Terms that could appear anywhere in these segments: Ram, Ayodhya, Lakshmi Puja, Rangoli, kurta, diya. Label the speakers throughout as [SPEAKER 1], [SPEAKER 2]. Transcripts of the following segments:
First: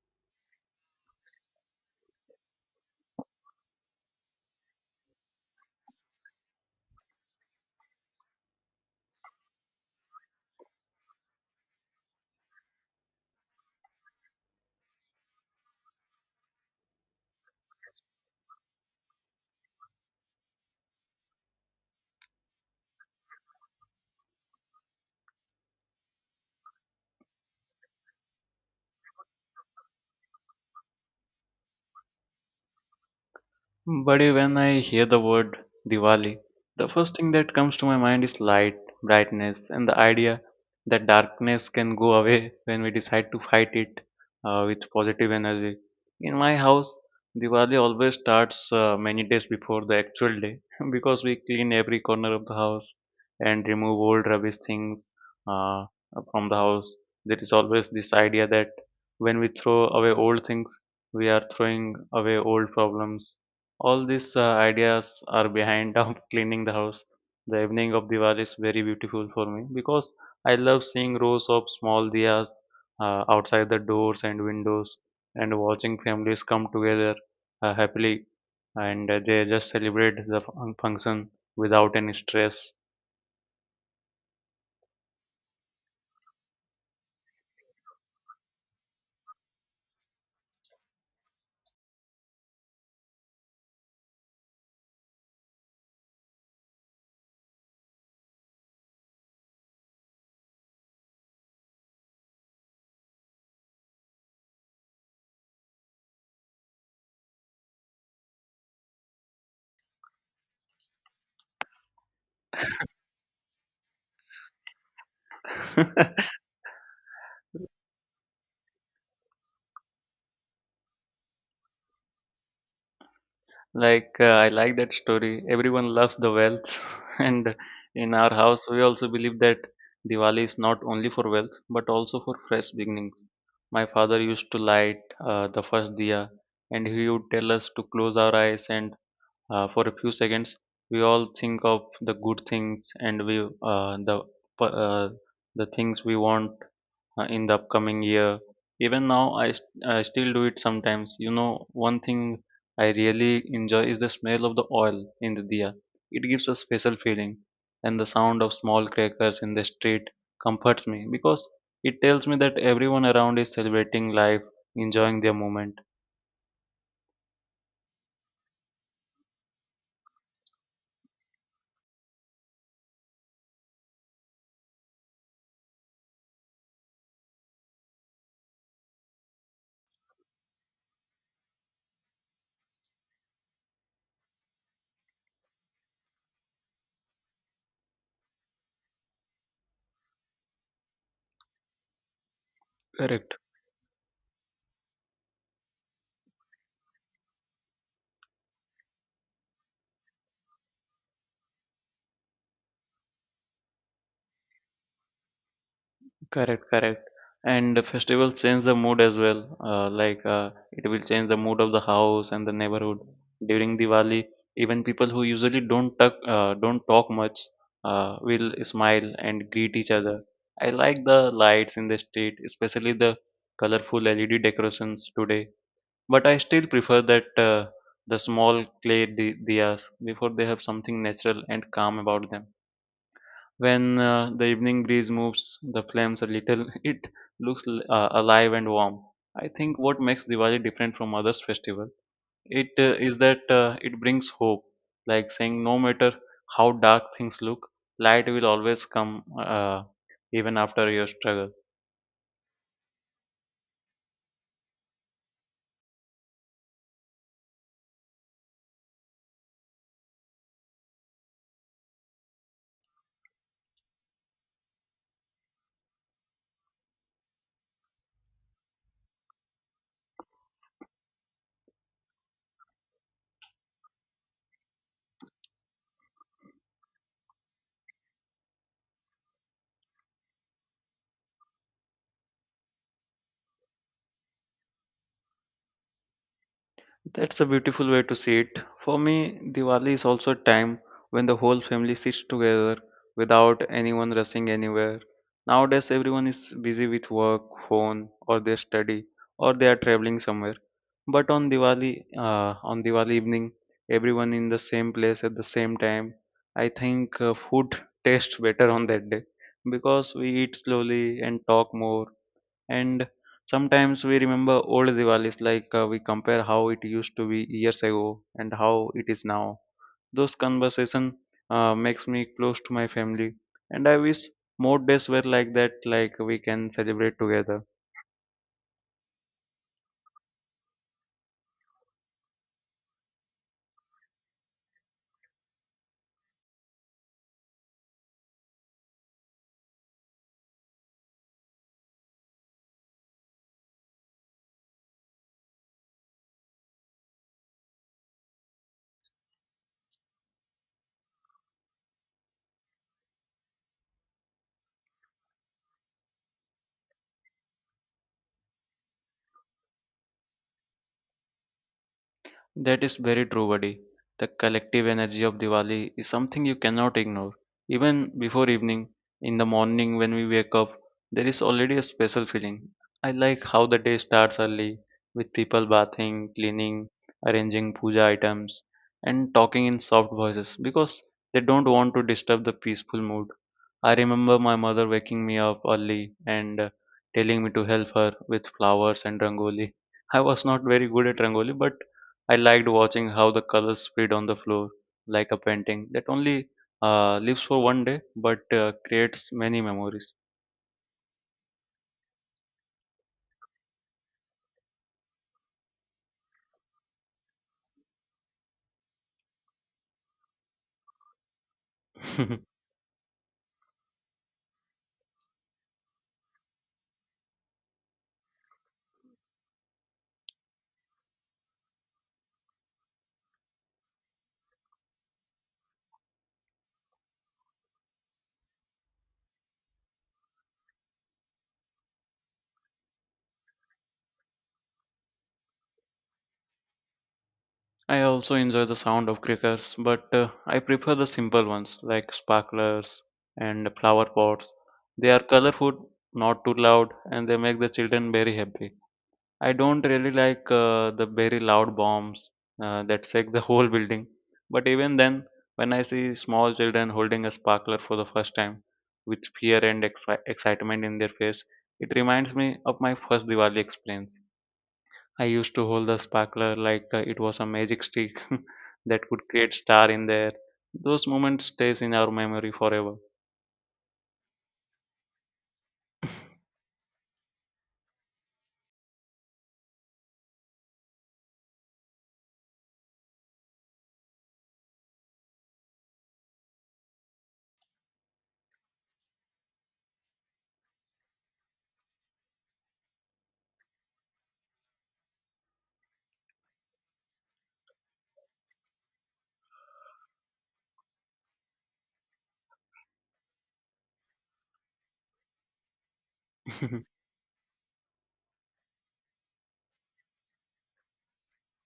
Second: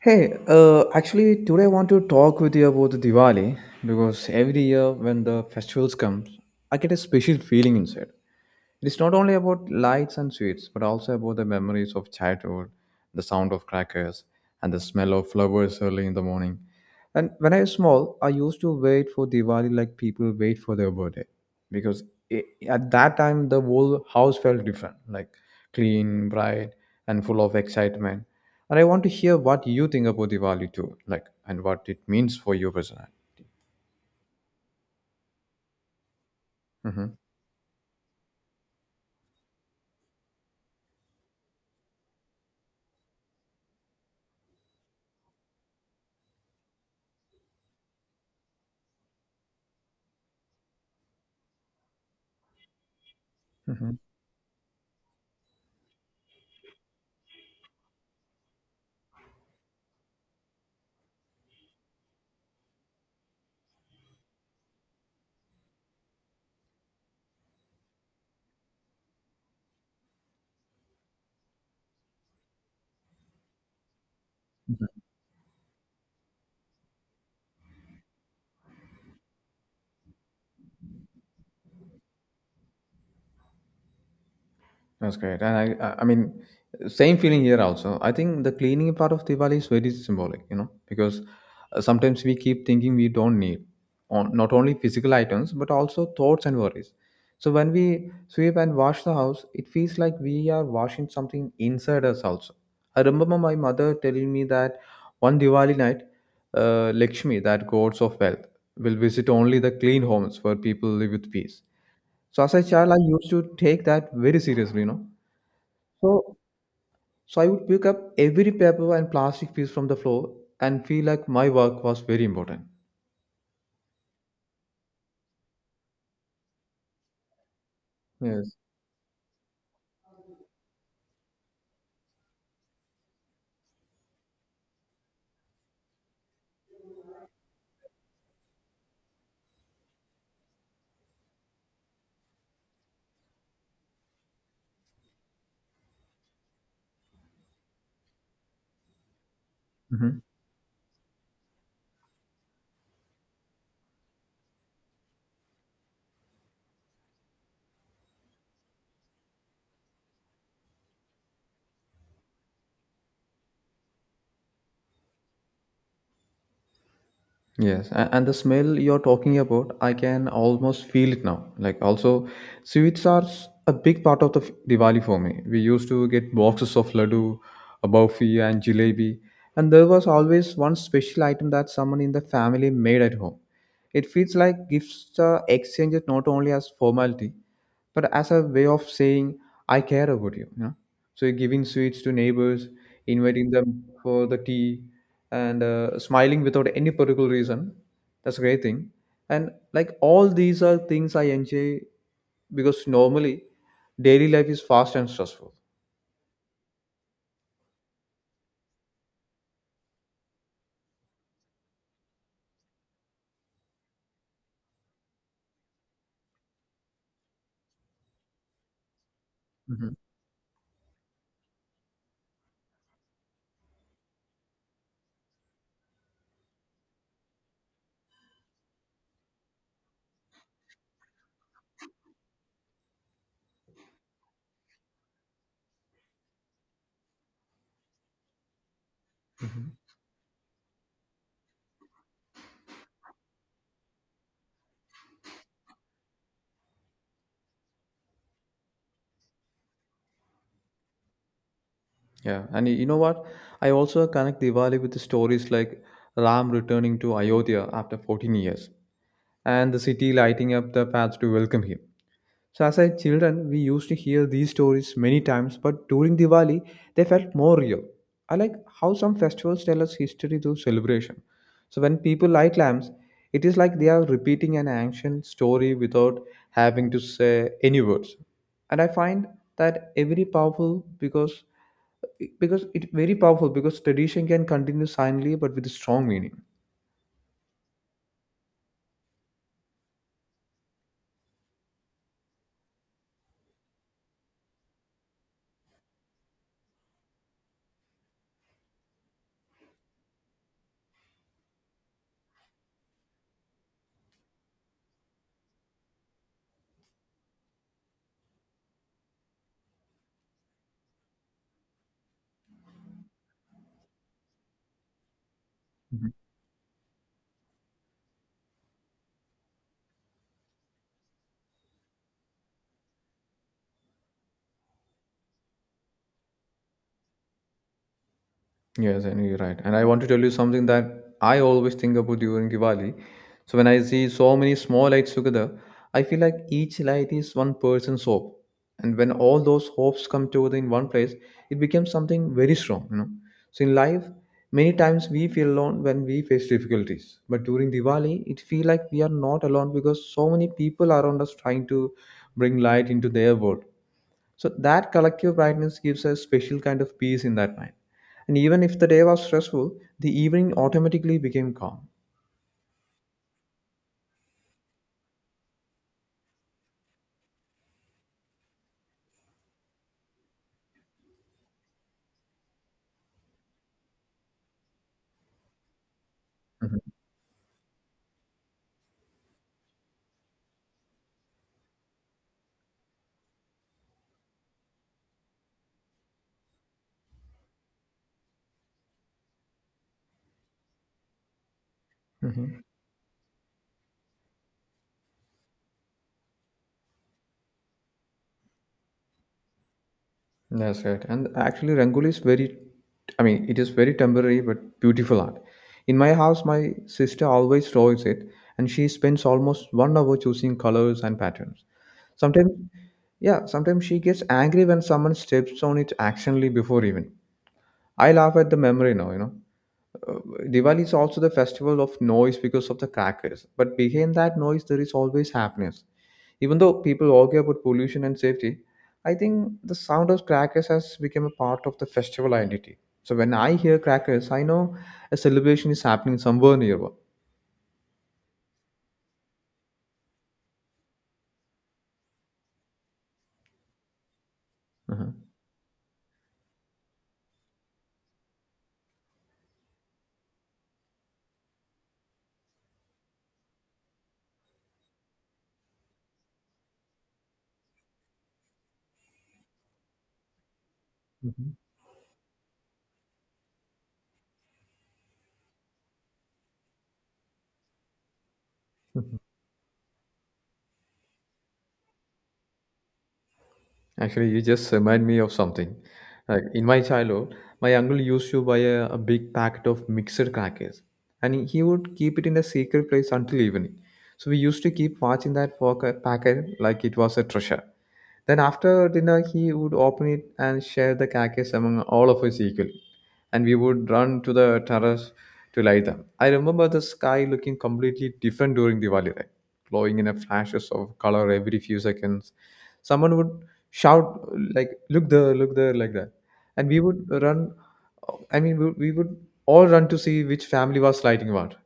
[SPEAKER 1] Hey, actually, today I want to talk with you about the Diwali because every year when the festivals come, I get a special feeling inside. It's not only about lights and sweets, but also about the memories of childhood, the sound of crackers, and the smell of flowers early in the morning. And when I was small, I used to wait for Diwali like people wait for their birthday, because I at that time the whole house felt different, like clean, bright, and full of excitement. And I want to hear what you think about Diwali too, like and what it means for you personally.
[SPEAKER 2] Buddy, when I hear the word Diwali, the
[SPEAKER 1] Mm-hmm.
[SPEAKER 2] first thing that comes to my mind is light, brightness, and the idea that darkness can go away when we decide to fight it with positive energy. In my house, Diwali always starts many days before the actual day because we clean every corner of the house and
[SPEAKER 1] Mm-hmm.
[SPEAKER 2] remove old rubbish things uh, from the house. There is always this idea that when we throw away old things, we are throwing away old problems. All these ideas are behind of cleaning the house. The evening of Diwali is very beautiful for me because I love seeing rows of small diyas outside the doors and windows, and watching families come together happily, and they just celebrate the function without any stress.
[SPEAKER 1] That's great. And I mean, same feeling here also. I think the cleaning part of Diwali is very symbolic, because sometimes we keep thinking we don't need on not only physical items but also thoughts and worries. So when we sweep and wash the house, it feels like we are washing something inside us also. I remember my mother telling me that one Diwali night, Lakshmi, that gods of wealth, will visit only the clean homes where people live with peace. So as a child, I used to take that very seriously, so, so I would pick up every paper and plastic piece from the floor and feel like my work was very important.
[SPEAKER 2] I like that story. Everyone loves the wealth, and in our
[SPEAKER 1] Yes.
[SPEAKER 2] house we also believe that Diwali is not only for wealth but also for fresh beginnings. My father used to light the first diya, and he would tell us to close our eyes and, for a few seconds, we all think of the good things, and we uh, the things we want in the upcoming year. Even now, I
[SPEAKER 1] Mhm.
[SPEAKER 2] still do it sometimes. You know, one thing I really enjoy is the smell of the oil in the diya. It gives a special feeling, and the sound of small crackers in the street comforts me because it tells me that everyone around is celebrating life, enjoying their moment.
[SPEAKER 1] Yes, and the smell you're talking about, I can almost feel it now. Like also, sweets are a big part of the Diwali for me. We used to get boxes of laddu, a barfi, and jalebi, and there was always one special item that someone in the family made at home. It feels like gifts are exchanged not only as formality, but as a way of saying I care about you. You know? So you're giving sweets to neighbors,
[SPEAKER 2] Correct.
[SPEAKER 1] inviting them for the tea, and smiling without any particular reason. That's a great thing. And like all these are things I enjoy because normally daily life is fast and stressful.
[SPEAKER 2] Correct, correct. And the festival change the mood as well. It will change the mood of the house and the neighborhood. During Diwali, even people who usually don't talk much, will smile and greet each
[SPEAKER 1] Hmm.
[SPEAKER 2] other. I like the lights in the street, especially the colorful LED decorations today. But I still prefer that the small clay diyas, before. They have something natural and calm about them. When the evening breeze moves the flames a little, it looks alive and warm. I
[SPEAKER 1] Hmm.
[SPEAKER 2] think what makes Diwali different from others festival, it is that it brings hope, like saying no matter how dark things look, light will always come, even after your struggle.
[SPEAKER 1] Yeah, and you know what? I also connect Diwali with the stories like Ram returning to Ayodhya after 14 years and the city lighting up the paths to welcome him. So, as a children, we used to hear these stories many times, but during Diwali, they felt more real. I like how some festivals tell us history through celebration. So, when people light lamps, it is like they are repeating an ancient story without having to say any words. And I find that a very powerful because tradition can continue silently but with a strong meaning.
[SPEAKER 2] That's a beautiful way to see it. For me, Diwali is also a time when the whole family sits together without anyone rushing anywhere. Nowadays, everyone is busy with work, phone, or their study, or they are traveling somewhere. But on Diwali, on Diwali evening, everyone in the same place at the same time. I think food tastes better on that day because we eat slowly and talk more, and sometimes we remember old Diwalis, like, we compare how it used to be years ago and how it is now. Those conversation makes me close to my family, and I wish more days were like that, like we can celebrate together.
[SPEAKER 1] Yes, I know you're right. And I want to tell you something that I always think about during Diwali. So when I see so many small lights together, I feel like each light is one person's hope. And when all those hopes come together in one place, it becomes something very strong. So in life, many times we feel alone when we face difficulties. But during Diwali, it feels like we are not alone because so many people around us trying to bring light into their world. So that collective brightness gives a special kind of peace in that night. And even if the day was stressful, the evening automatically became calm.
[SPEAKER 2] That is very true, buddy. The collective energy of Diwali is something you cannot ignore. Even before evening, in the morning when we wake up, there is already a special feeling. I like how the day starts early with people bathing,
[SPEAKER 1] Mhm.
[SPEAKER 2] cleaning, arranging puja items, and talking in soft voices because they don't want to disturb the peaceful mood. I remember my mother waking me up early and, telling me to help her with flowers and rangoli. I was not very good at rangoli, but I
[SPEAKER 1] Mhm.
[SPEAKER 2] liked watching how the colors spread on the floor like a painting that only lives for one day but creates many memories.
[SPEAKER 1] That's right. And actually, Rangoli is very, I mean, it is very temporary but beautiful art. In my house, my sister always draws it, and she spends almost one hour choosing colors and patterns. Sometimes, yeah, sometimes she gets angry when someone steps on it accidentally before even. I laugh at the memory now. Uh, Diwali is also the festival of noise because of the crackers, but behind that noise, there is always happiness. Even though people argue about pollution and safety, I think the sound of crackers has become a part of the festival identity. So when I hear crackers, I know a celebration is happening somewhere nearby.
[SPEAKER 2] I also enjoy the sound of crickets, but I prefer the simple ones like sparklers and flower pots.
[SPEAKER 1] Uh-huh.
[SPEAKER 2] They are colorful, not too loud, and they make the children very happy. I don't really like the very loud bombs that shake the whole building. But even then, when I see small children holding a sparkler for the first time, with fear and excitement in their face,
[SPEAKER 1] Mhm.
[SPEAKER 2] it reminds me of my first Diwali experience. I used to hold the sparkler like it was a magic stick that could create star in the air. Those moments stays in our memory forever.
[SPEAKER 1] Actually, you just remind me of something. Like in my childhood, my uncle used to buy a big packet of mixed crackers, and he would keep it in a secret place until evening. So we used to keep watching that packet like it was a treasure. Then after dinner, he would open it and share the crackers among all of us equally, and we would run to the terrace to light them. I remember the sky looking completely different during Diwali, right? Glowing in a flashes of color every few seconds. Someone would shout like, "Look there, look there," like that, and we would run. I mean, we would all run to see which family was sliding what.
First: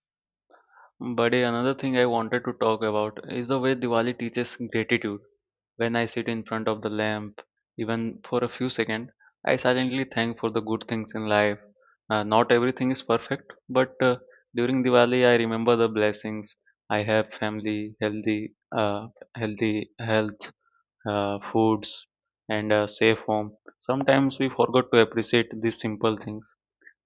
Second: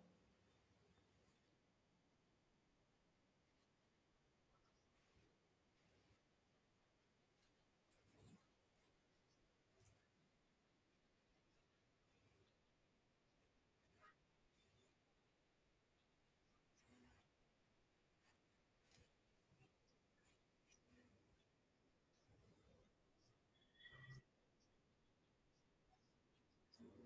[SPEAKER 2] But another thing I wanted to talk about is the way Diwali teaches gratitude. When I sit in front of the lamp, even for a few seconds, I silently thank for the good things in life. Not everything is perfect, but, during Diwali, I remember the blessings. I have family, healthy health, foods, and a safe home. Sometimes we forgot to appreciate these simple things.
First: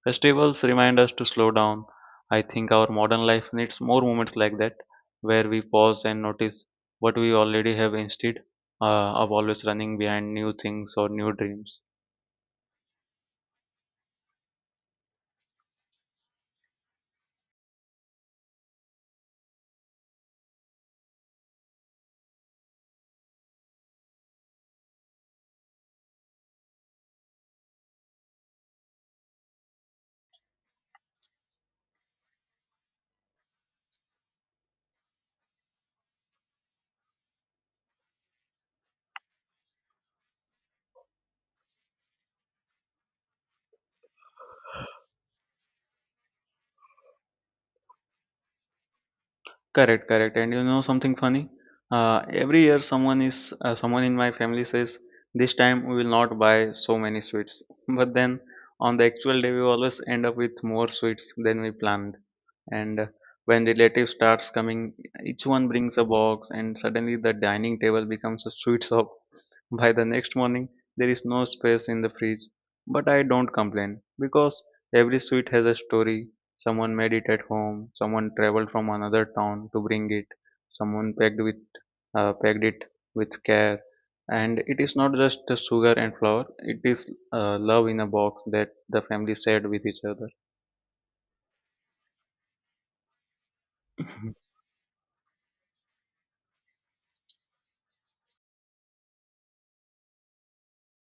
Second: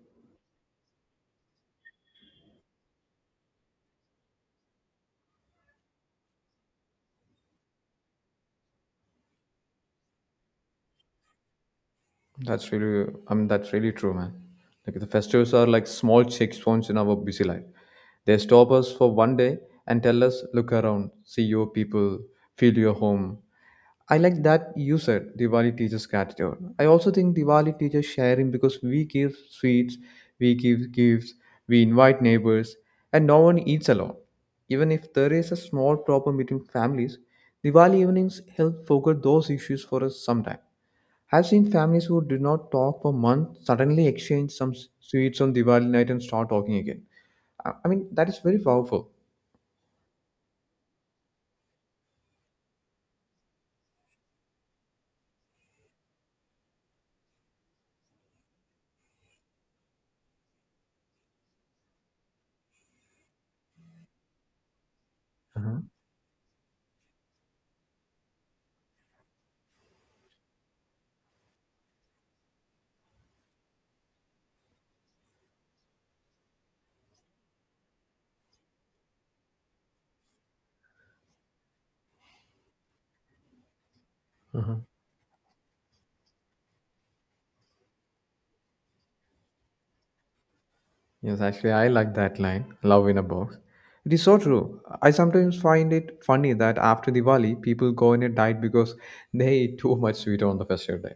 [SPEAKER 2] Festivals remind us to slow down. I think our modern life needs more moments like that, where we pause and notice what we already have instead of always running behind new things or new dreams.
[SPEAKER 1] That's really i mean that's really true, man. Like the festivals are like small checkpoints in our busy life. They stop us for one day and tell us, look around, see your people, feel your home. I like that you said Diwali teaches gratitude. I also think Diwali teaches sharing because we give sweets, we give gifts, we invite neighbors, and no one eats alone. Even if there is a small problem between families, Diwali evenings help forget those issues for us sometime. I've seen families who did not talk for months suddenly exchange some sweets on Diwali night and start talking again. I mean, that is very powerful.
[SPEAKER 2] Correct, correct. And you know something funny? Every year, someone in my family says, "This time we will not buy so many sweets." But then, on the actual day, we always end up with more sweets than we planned. And when relatives starts coming, each one
[SPEAKER 1] Uh-huh.
[SPEAKER 2] brings a box, and suddenly the dining table becomes a sweet shop. By the next morning, there is no space in the fridge. But I don't complain because every sweet has a story. Someone made it at home. Someone traveled from another town to bring it. Someone packed it with care. And it is not just the sugar and flour. It is love in a box that the family shared with each other.
[SPEAKER 1] Yes, actually, I like that line, "love in a box." It is so true. I sometimes find it funny that after Diwali, people go on a diet because they eat too much sweet on the festive day.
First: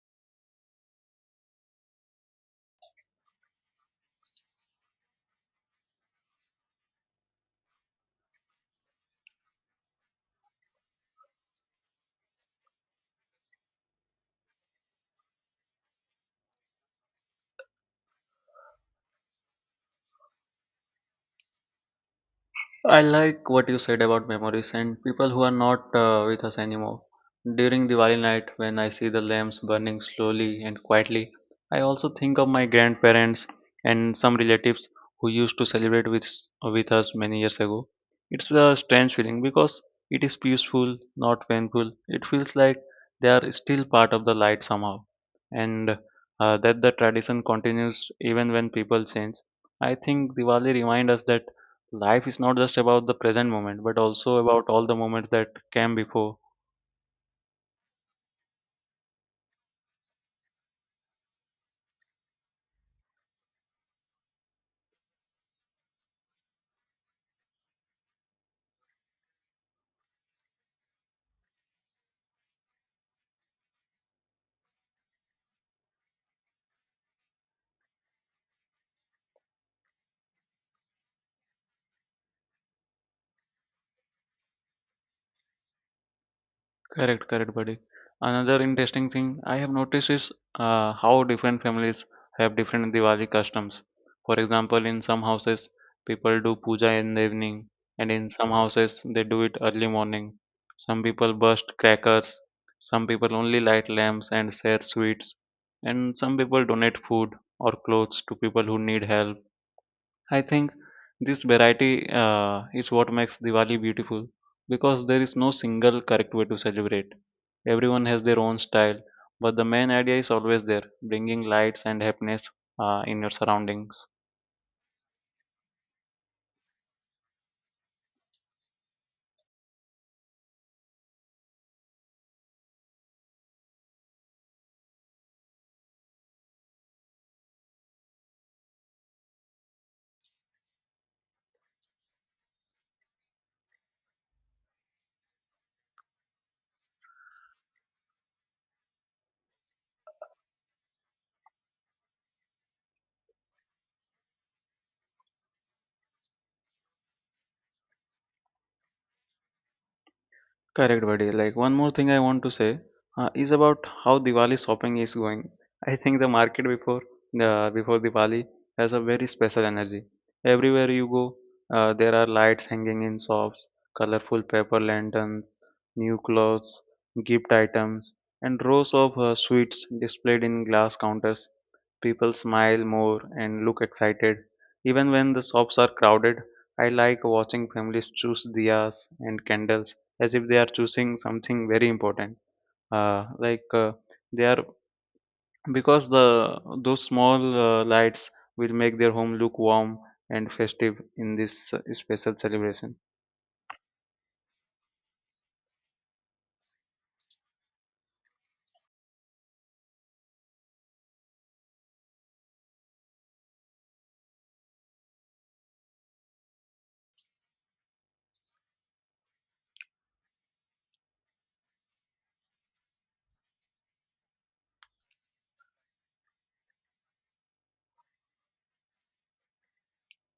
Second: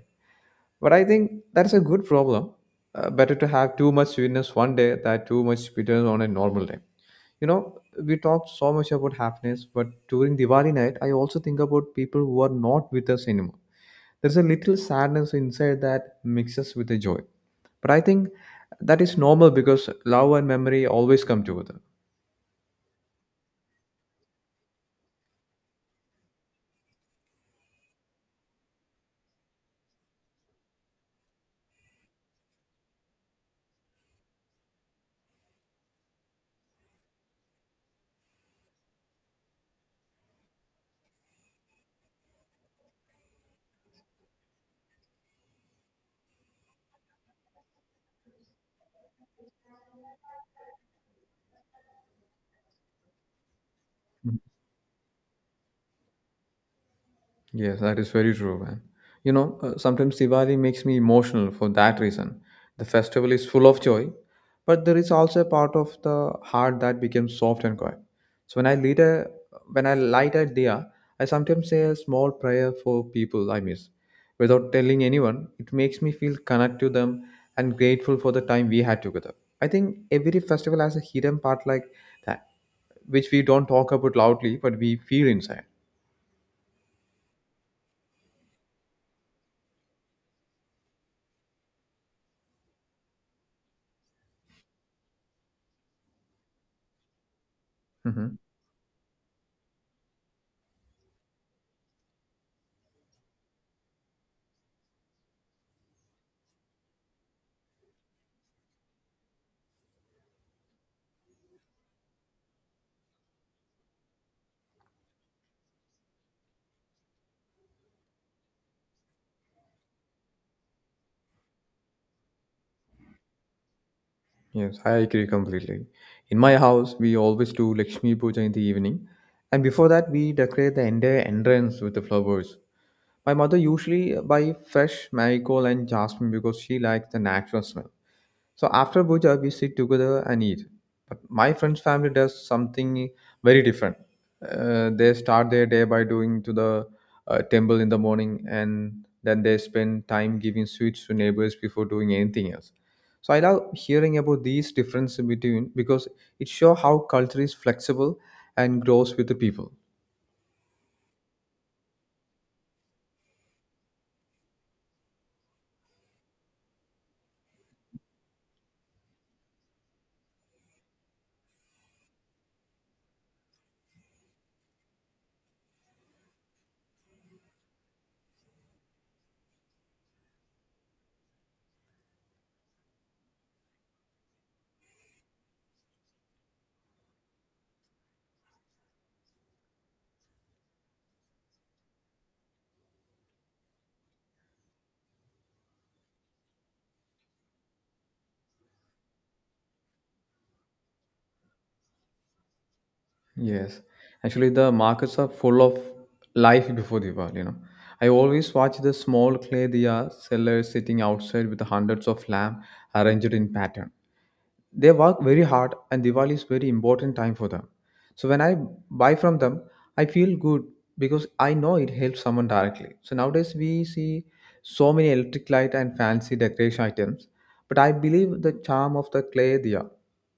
[SPEAKER 1] But I think that's a good problem. Better to have too much sweetness one day than too much sweetness on a normal day. You know, we talk so much about happiness, but during Diwali night, I also think about people who are not with us anymore. There's a little sadness inside that mixes with the joy. But I think that is normal because love and memory always come together.
[SPEAKER 2] I like what you said about memories and people who are not with us anymore. During Diwali night, when I see the lamps burning slowly and quietly, I also think of my grandparents and some relatives who used to celebrate with with us many years ago. It's a strange feeling because it is peaceful, not painful. It feels like they are still part of the light somehow, and that the tradition continues even when people change. I think Diwali reminds us that life is not just about the present moment but also about all the moments that came before.
[SPEAKER 1] Yes, that is very true, man. You know, sometimes Diwali makes me emotional for that reason. The festival is full of joy, but there is also a part of the heart that becomes soft and quiet. So when I light a diya, I sometimes say a small prayer for people I miss. Without telling anyone, it makes me feel connected to them and grateful for the time we had together. I think every festival has a hidden part like that, which we don't talk about loudly, but we feel inside.
[SPEAKER 2] Correct, correct, buddy. Another interesting thing I have noticed is how different families have different Diwali customs. For example, in some houses people do puja in the evening, and in
[SPEAKER 1] Mhm.
[SPEAKER 2] some houses they do it early morning. Some people burst crackers, some people only light lamps and share sweets, and some people donate food or clothes to people who need help. I think this variety is what makes Diwali beautiful, because there is no single correct way to celebrate. Everyone has their own style, but the main idea is always there, bringing lights and happiness in your surroundings.
[SPEAKER 1] Yes, I agree completely. In my house, we always do Lakshmi Puja in the evening, and before that, we decorate the entire entrance with the flowers. My mother usually buy fresh marigold and jasmine because she likes the natural smell. So after puja, we sit together and eat. But my friend's family does something very different. They start their day by doing to the temple in the morning, and then they spend time giving sweets to neighbors before doing anything else. So I love hearing about these differences between because it shows how culture is flexible and grows with the people.
[SPEAKER 2] Correct, buddy. Like, one more thing I want to say is about how Diwali shopping is going. I think the market before Diwali has a very special energy. Everywhere you go, there are lights hanging in shops, colorful paper lanterns, new clothes, gift items, and rows of sweets displayed in glass counters. People smile more and look excited. Even when the shops are crowded, I like watching families choose diyas and candles as if they are choosing something very important, uh, like uh, they are, because the those small lights will make their home look warm and festive in this special celebration.
[SPEAKER 1] Yes, actually, the markets are full of life before Diwali. You know, I always watch the small clay diya sellers sitting outside with hundreds of lamp arranged in pattern. They work very hard, and Diwali is very important time for them. So when I buy from them, I feel good because I know it helps someone directly. So nowadays we see so many electric light and fancy decoration items, but I believe the charm of the clay diya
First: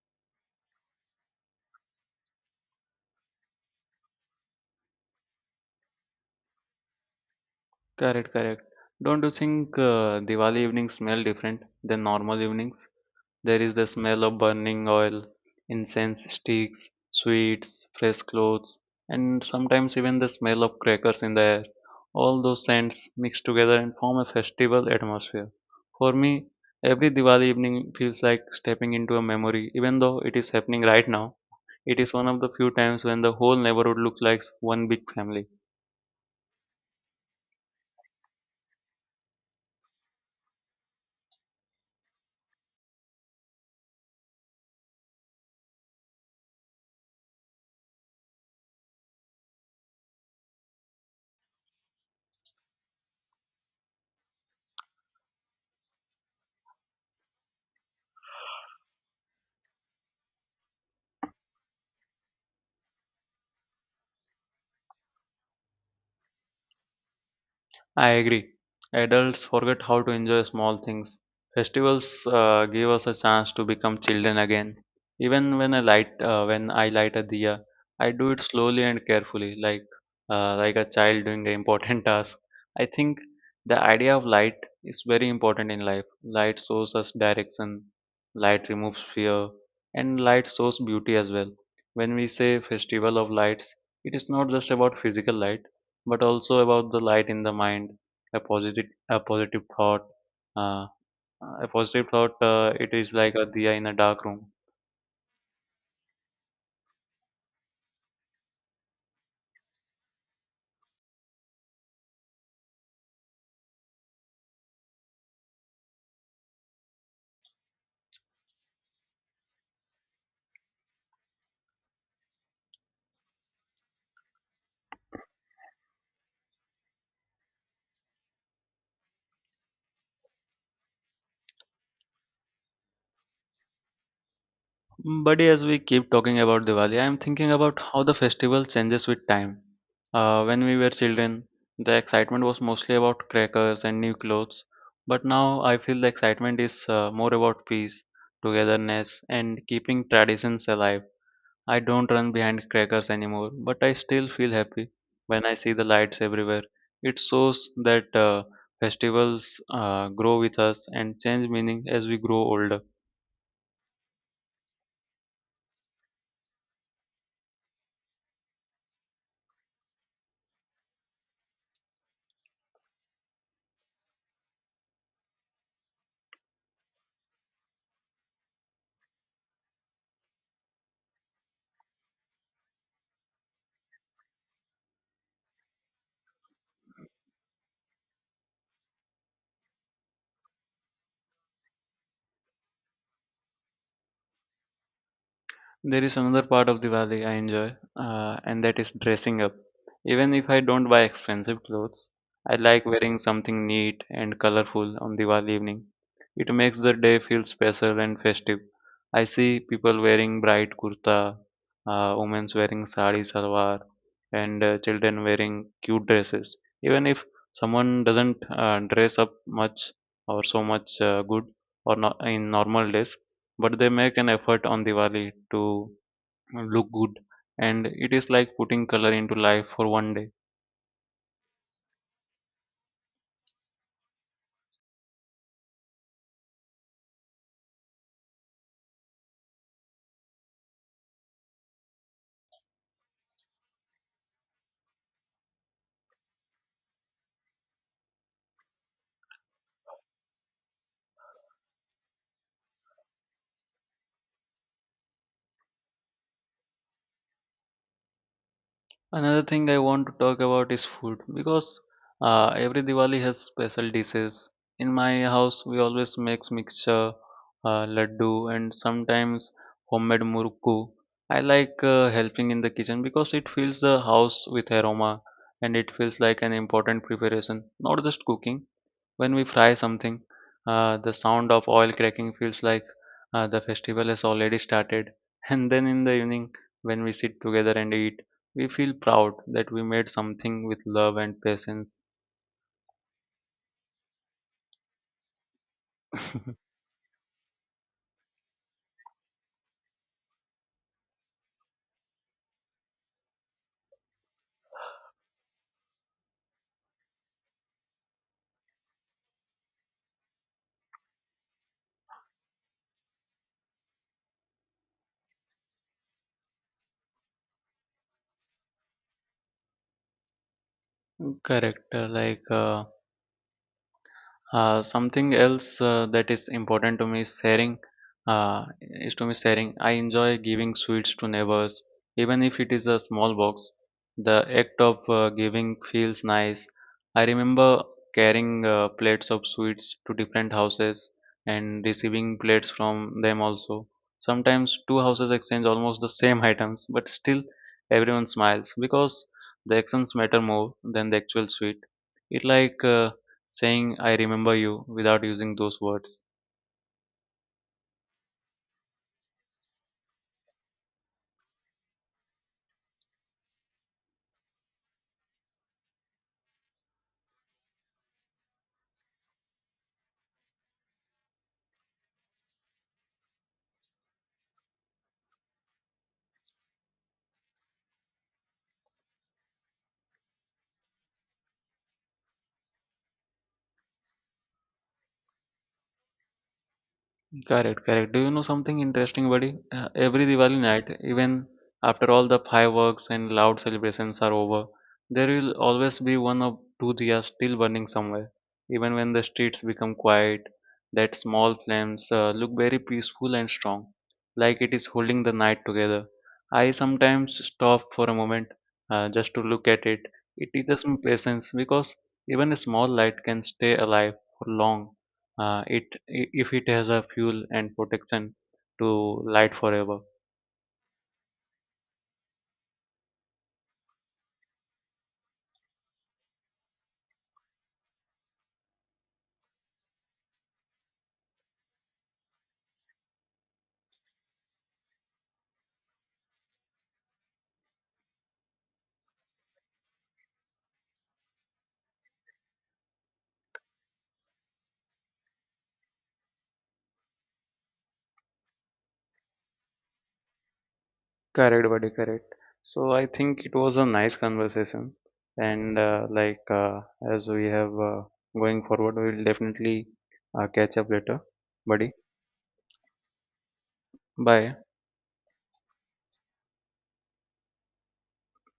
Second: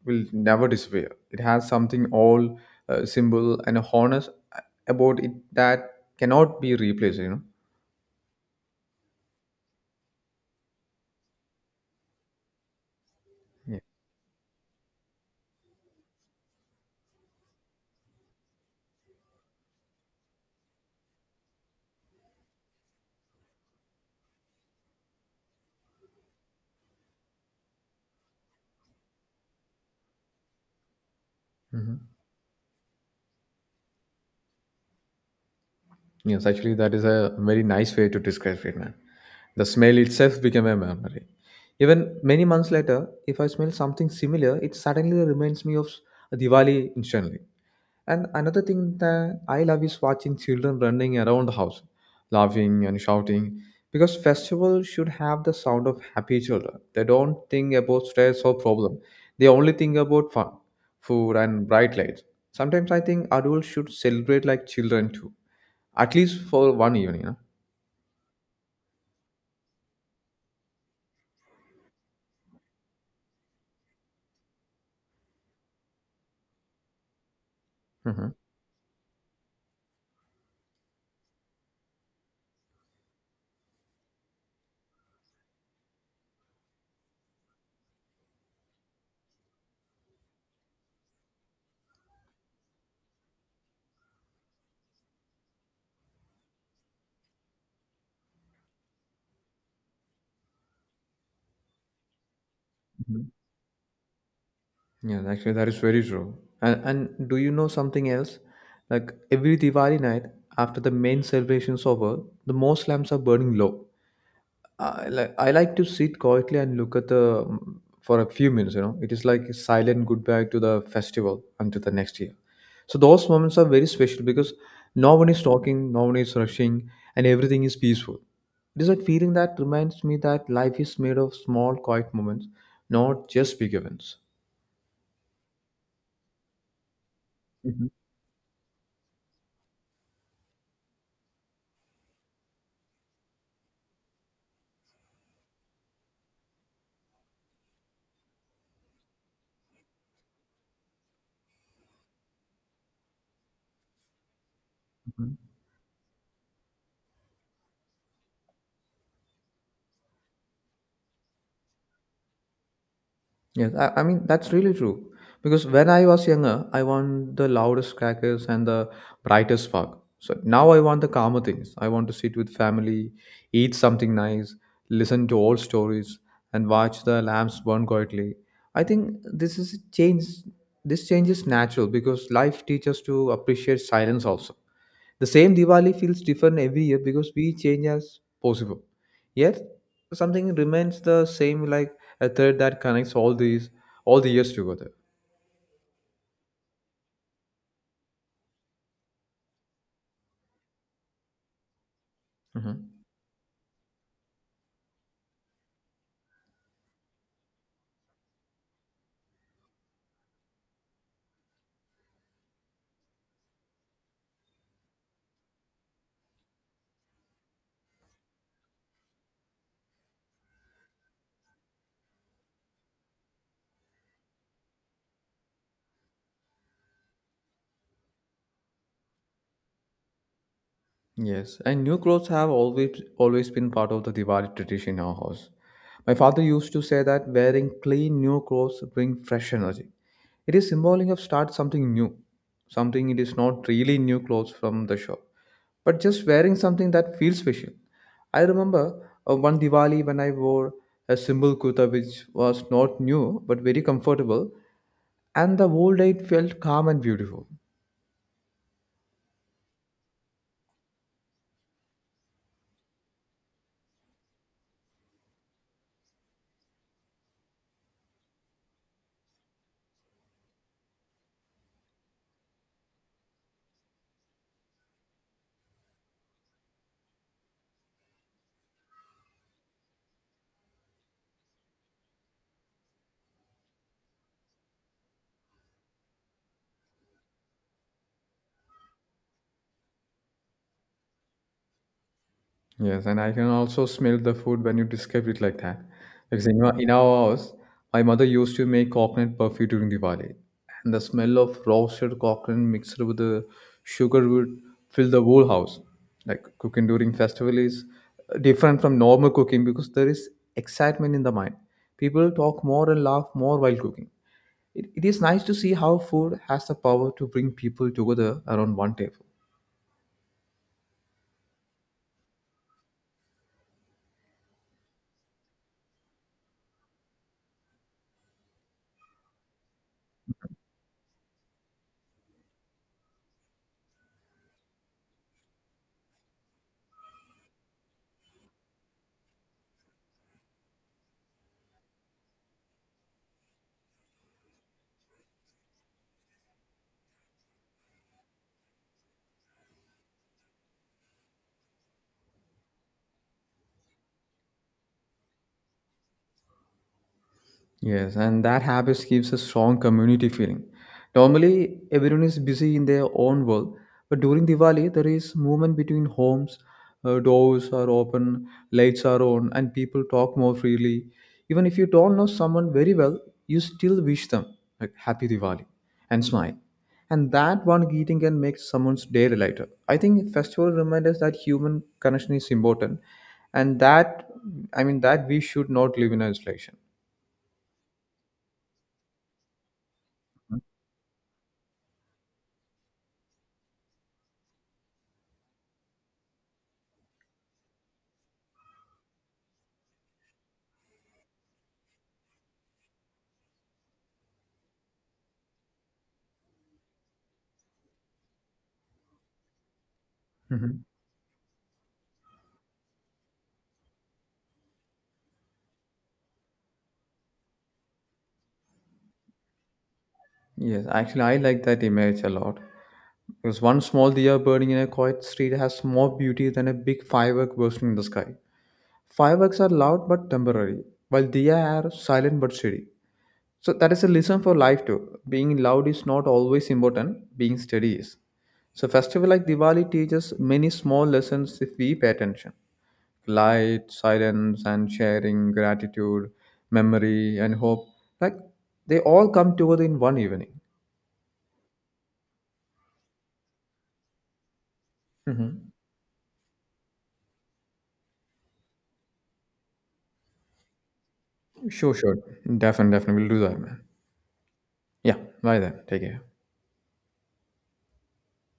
[SPEAKER 1] will never disappear. It has something all simple and honest about it that cannot be replaced.
[SPEAKER 2] Correct, correct. Don't you think Diwali evenings smell different than normal evenings? There is
[SPEAKER 1] Yeah.
[SPEAKER 2] the smell of burning oil, incense sticks, sweets, fresh clothes, and sometimes even the smell of crackers in the air. All those scents mix together and form a festival atmosphere. For me, every Diwali evening feels like stepping into a memory, even though it is happening right now. It
[SPEAKER 1] Mhm.
[SPEAKER 2] is one of the few times when the whole neighborhood looks like one big family.
[SPEAKER 1] Yes, actually, that is a very nice way to describe it, man. The smell itself became a memory. Even many months later, if I smell something similar, it suddenly reminds me of Diwali instantly. And another thing that I love is watching children running around the house, laughing and shouting, because festivals should have the sound of happy children. They don't think about stress or problem. They only think about fun, food, and bright lights. Sometimes I think adults should celebrate like children too, at least for one evening, no?
[SPEAKER 2] I agree. Adults forget how to enjoy small things. Festivals give us a chance to become children again. Even when I light a diya, I do
[SPEAKER 1] Mhm.
[SPEAKER 2] it slowly and carefully, like, like a child doing an important task. I think the idea of light is very important in life. Light shows us direction, light removes fear, and light shows beauty as well. When we say festival of lights, it is not just about physical light but also about the light in the mind. A positive a positive thought uh, a positive thought, it is
[SPEAKER 1] Mhm.
[SPEAKER 2] like a diya in a dark room.
[SPEAKER 1] Yeah, actually, that is very true. And do you know something else? Like every Diwali night, after the main celebration's over, the most lamps are burning low. I like to sit quietly and look at the for a few minutes. You know, it is like a silent goodbye to the festival until the next year. So those moments are very special because no one is talking, no one is rushing, and everything is peaceful. It is that feeling that reminds me that life is made of small, quiet moments, not just big events.
[SPEAKER 2] Buddy, as we keep talking about Diwali, I am thinking about
[SPEAKER 1] Mhm,
[SPEAKER 2] how the festival changes with time. When we were children, the excitement was mostly about crackers and new clothes, but now I feel the excitement is more about peace, togetherness, and keeping traditions alive. I don't run behind crackers anymore, but I still feel happy
[SPEAKER 1] mhm.
[SPEAKER 2] when I see the lights everywhere. It shows that festivals grow with us and change meaning as we grow older.
[SPEAKER 1] Yes, I mean that's really true. Because when I was younger, I want the loudest crackers and the brightest spark. So now I want the calmer things. I want to sit with family, eat something nice, listen to old stories, and watch the lamps burn quietly. I think this is a change. This change is natural because life teaches us to appreciate silence also. The same Diwali feels different every year because we change as possible. Yet. So, something remains the same, like a thread that connects all the years together.
[SPEAKER 2] There is another part of Diwali I enjoy, and that is dressing up. Even if I don't buy expensive clothes, I like
[SPEAKER 1] Hmm.
[SPEAKER 2] wearing something neat and colorful on Diwali evening. It makes the day feel special and festive. I see people wearing bright kurta, women wearing sari salwar, and children wearing cute dresses. Even if someone doesn't dress up much or so much good or not in normal days, but they make an effort on Diwali to look good, and it is like putting color into life for one day.
[SPEAKER 1] Yes, and new clothes have always been part of the Diwali tradition in our house. My father used to say that wearing clean new clothes bring fresh energy. It is symbolic of start something new, something it is not really new clothes from the shop, but just wearing something that feels special. I remember, one Diwali when I wore a simple kurta which was not new but very comfortable, and the whole night felt calm and beautiful.
[SPEAKER 2] Another thing I want to talk about is food, because every Diwali has special dishes. In my house, we always make mixture, laddu, and sometimes homemade murukku. I like helping in the kitchen because it fills the house with aroma, and it feels like an important preparation, not just cooking. When we fry something, the sound of oil cracking feels like the festival has already started. And then in the evening, when we sit together and eat, we feel proud that we made something with love and patience.
[SPEAKER 1] Yes, and I can also smell the food when you describe it like that. Because in our, in our house, my mother used to make coconut perfume during Diwali, and the smell of roasted coconut mixed with the sugar would fill the whole house. Like cooking during festival is different from normal cooking because there is excitement in the mind. People talk more and laugh more while cooking. It is nice to see how food has the power to bring people together around one table.
[SPEAKER 2] Correct. Something else that is important to me is sharing. Is to me sharing. I enjoy giving sweets to neighbors, even if it is a small box. The act of giving feels nice. I remember carrying plates of sweets to different houses and receiving plates from them also. Sometimes two houses exchange almost the same items, but still everyone smiles because the actions matter more than the actual sweet. It like, saying I remember you without using those words.
[SPEAKER 1] Yes, and that habit gives a strong community feeling. Normally, everyone is busy in their own world, but during Diwali, there is movement between homes. Doors are open, lights are on, and people talk more freely. Even if you don't know someone very well, you still wish them, like, "Happy Diwali," and smile. And that one greeting can make someone's day lighter. I think festival reminds us that human connection is important, and that I mean that we should not live in isolation.
[SPEAKER 2] Correct, correct. Do you know something interesting, buddy? Every Diwali night, even after all the fireworks and loud celebrations are over, there will always be one or two diyas still burning somewhere. Even when the streets become quiet, that small flames look very peaceful and strong, like it is holding the night together. I sometimes stop for a moment, just to look at it. It
[SPEAKER 1] Mhm.
[SPEAKER 2] teaches me patience because even a small light can stay alive for long, uh, it if it has a fuel and protection to light forever.
[SPEAKER 1] Yes, actually, I like that image a lot. Because one small diya burning in a quiet street has more beauty than a big firework bursting in the sky. Fireworks are loud but temporary, while diya are silent but steady. So that is a lesson for life too. Being loud is not always important, being steady is. So festival like Diwali teaches many small lessons if we pay attention. Light, silence and sharing, gratitude, memory and hope. Like they all come together in one evening.
[SPEAKER 2] Correct, buddy, correct. So I think it was a nice conversation,
[SPEAKER 1] Mhm.
[SPEAKER 2] and as we have, going forward, we will definitely catch up later, buddy.
[SPEAKER 1] Sure, sure. Definitely, definitely. We'll do that, man.
[SPEAKER 2] Bye.
[SPEAKER 1] Yeah. Bye then. Take care.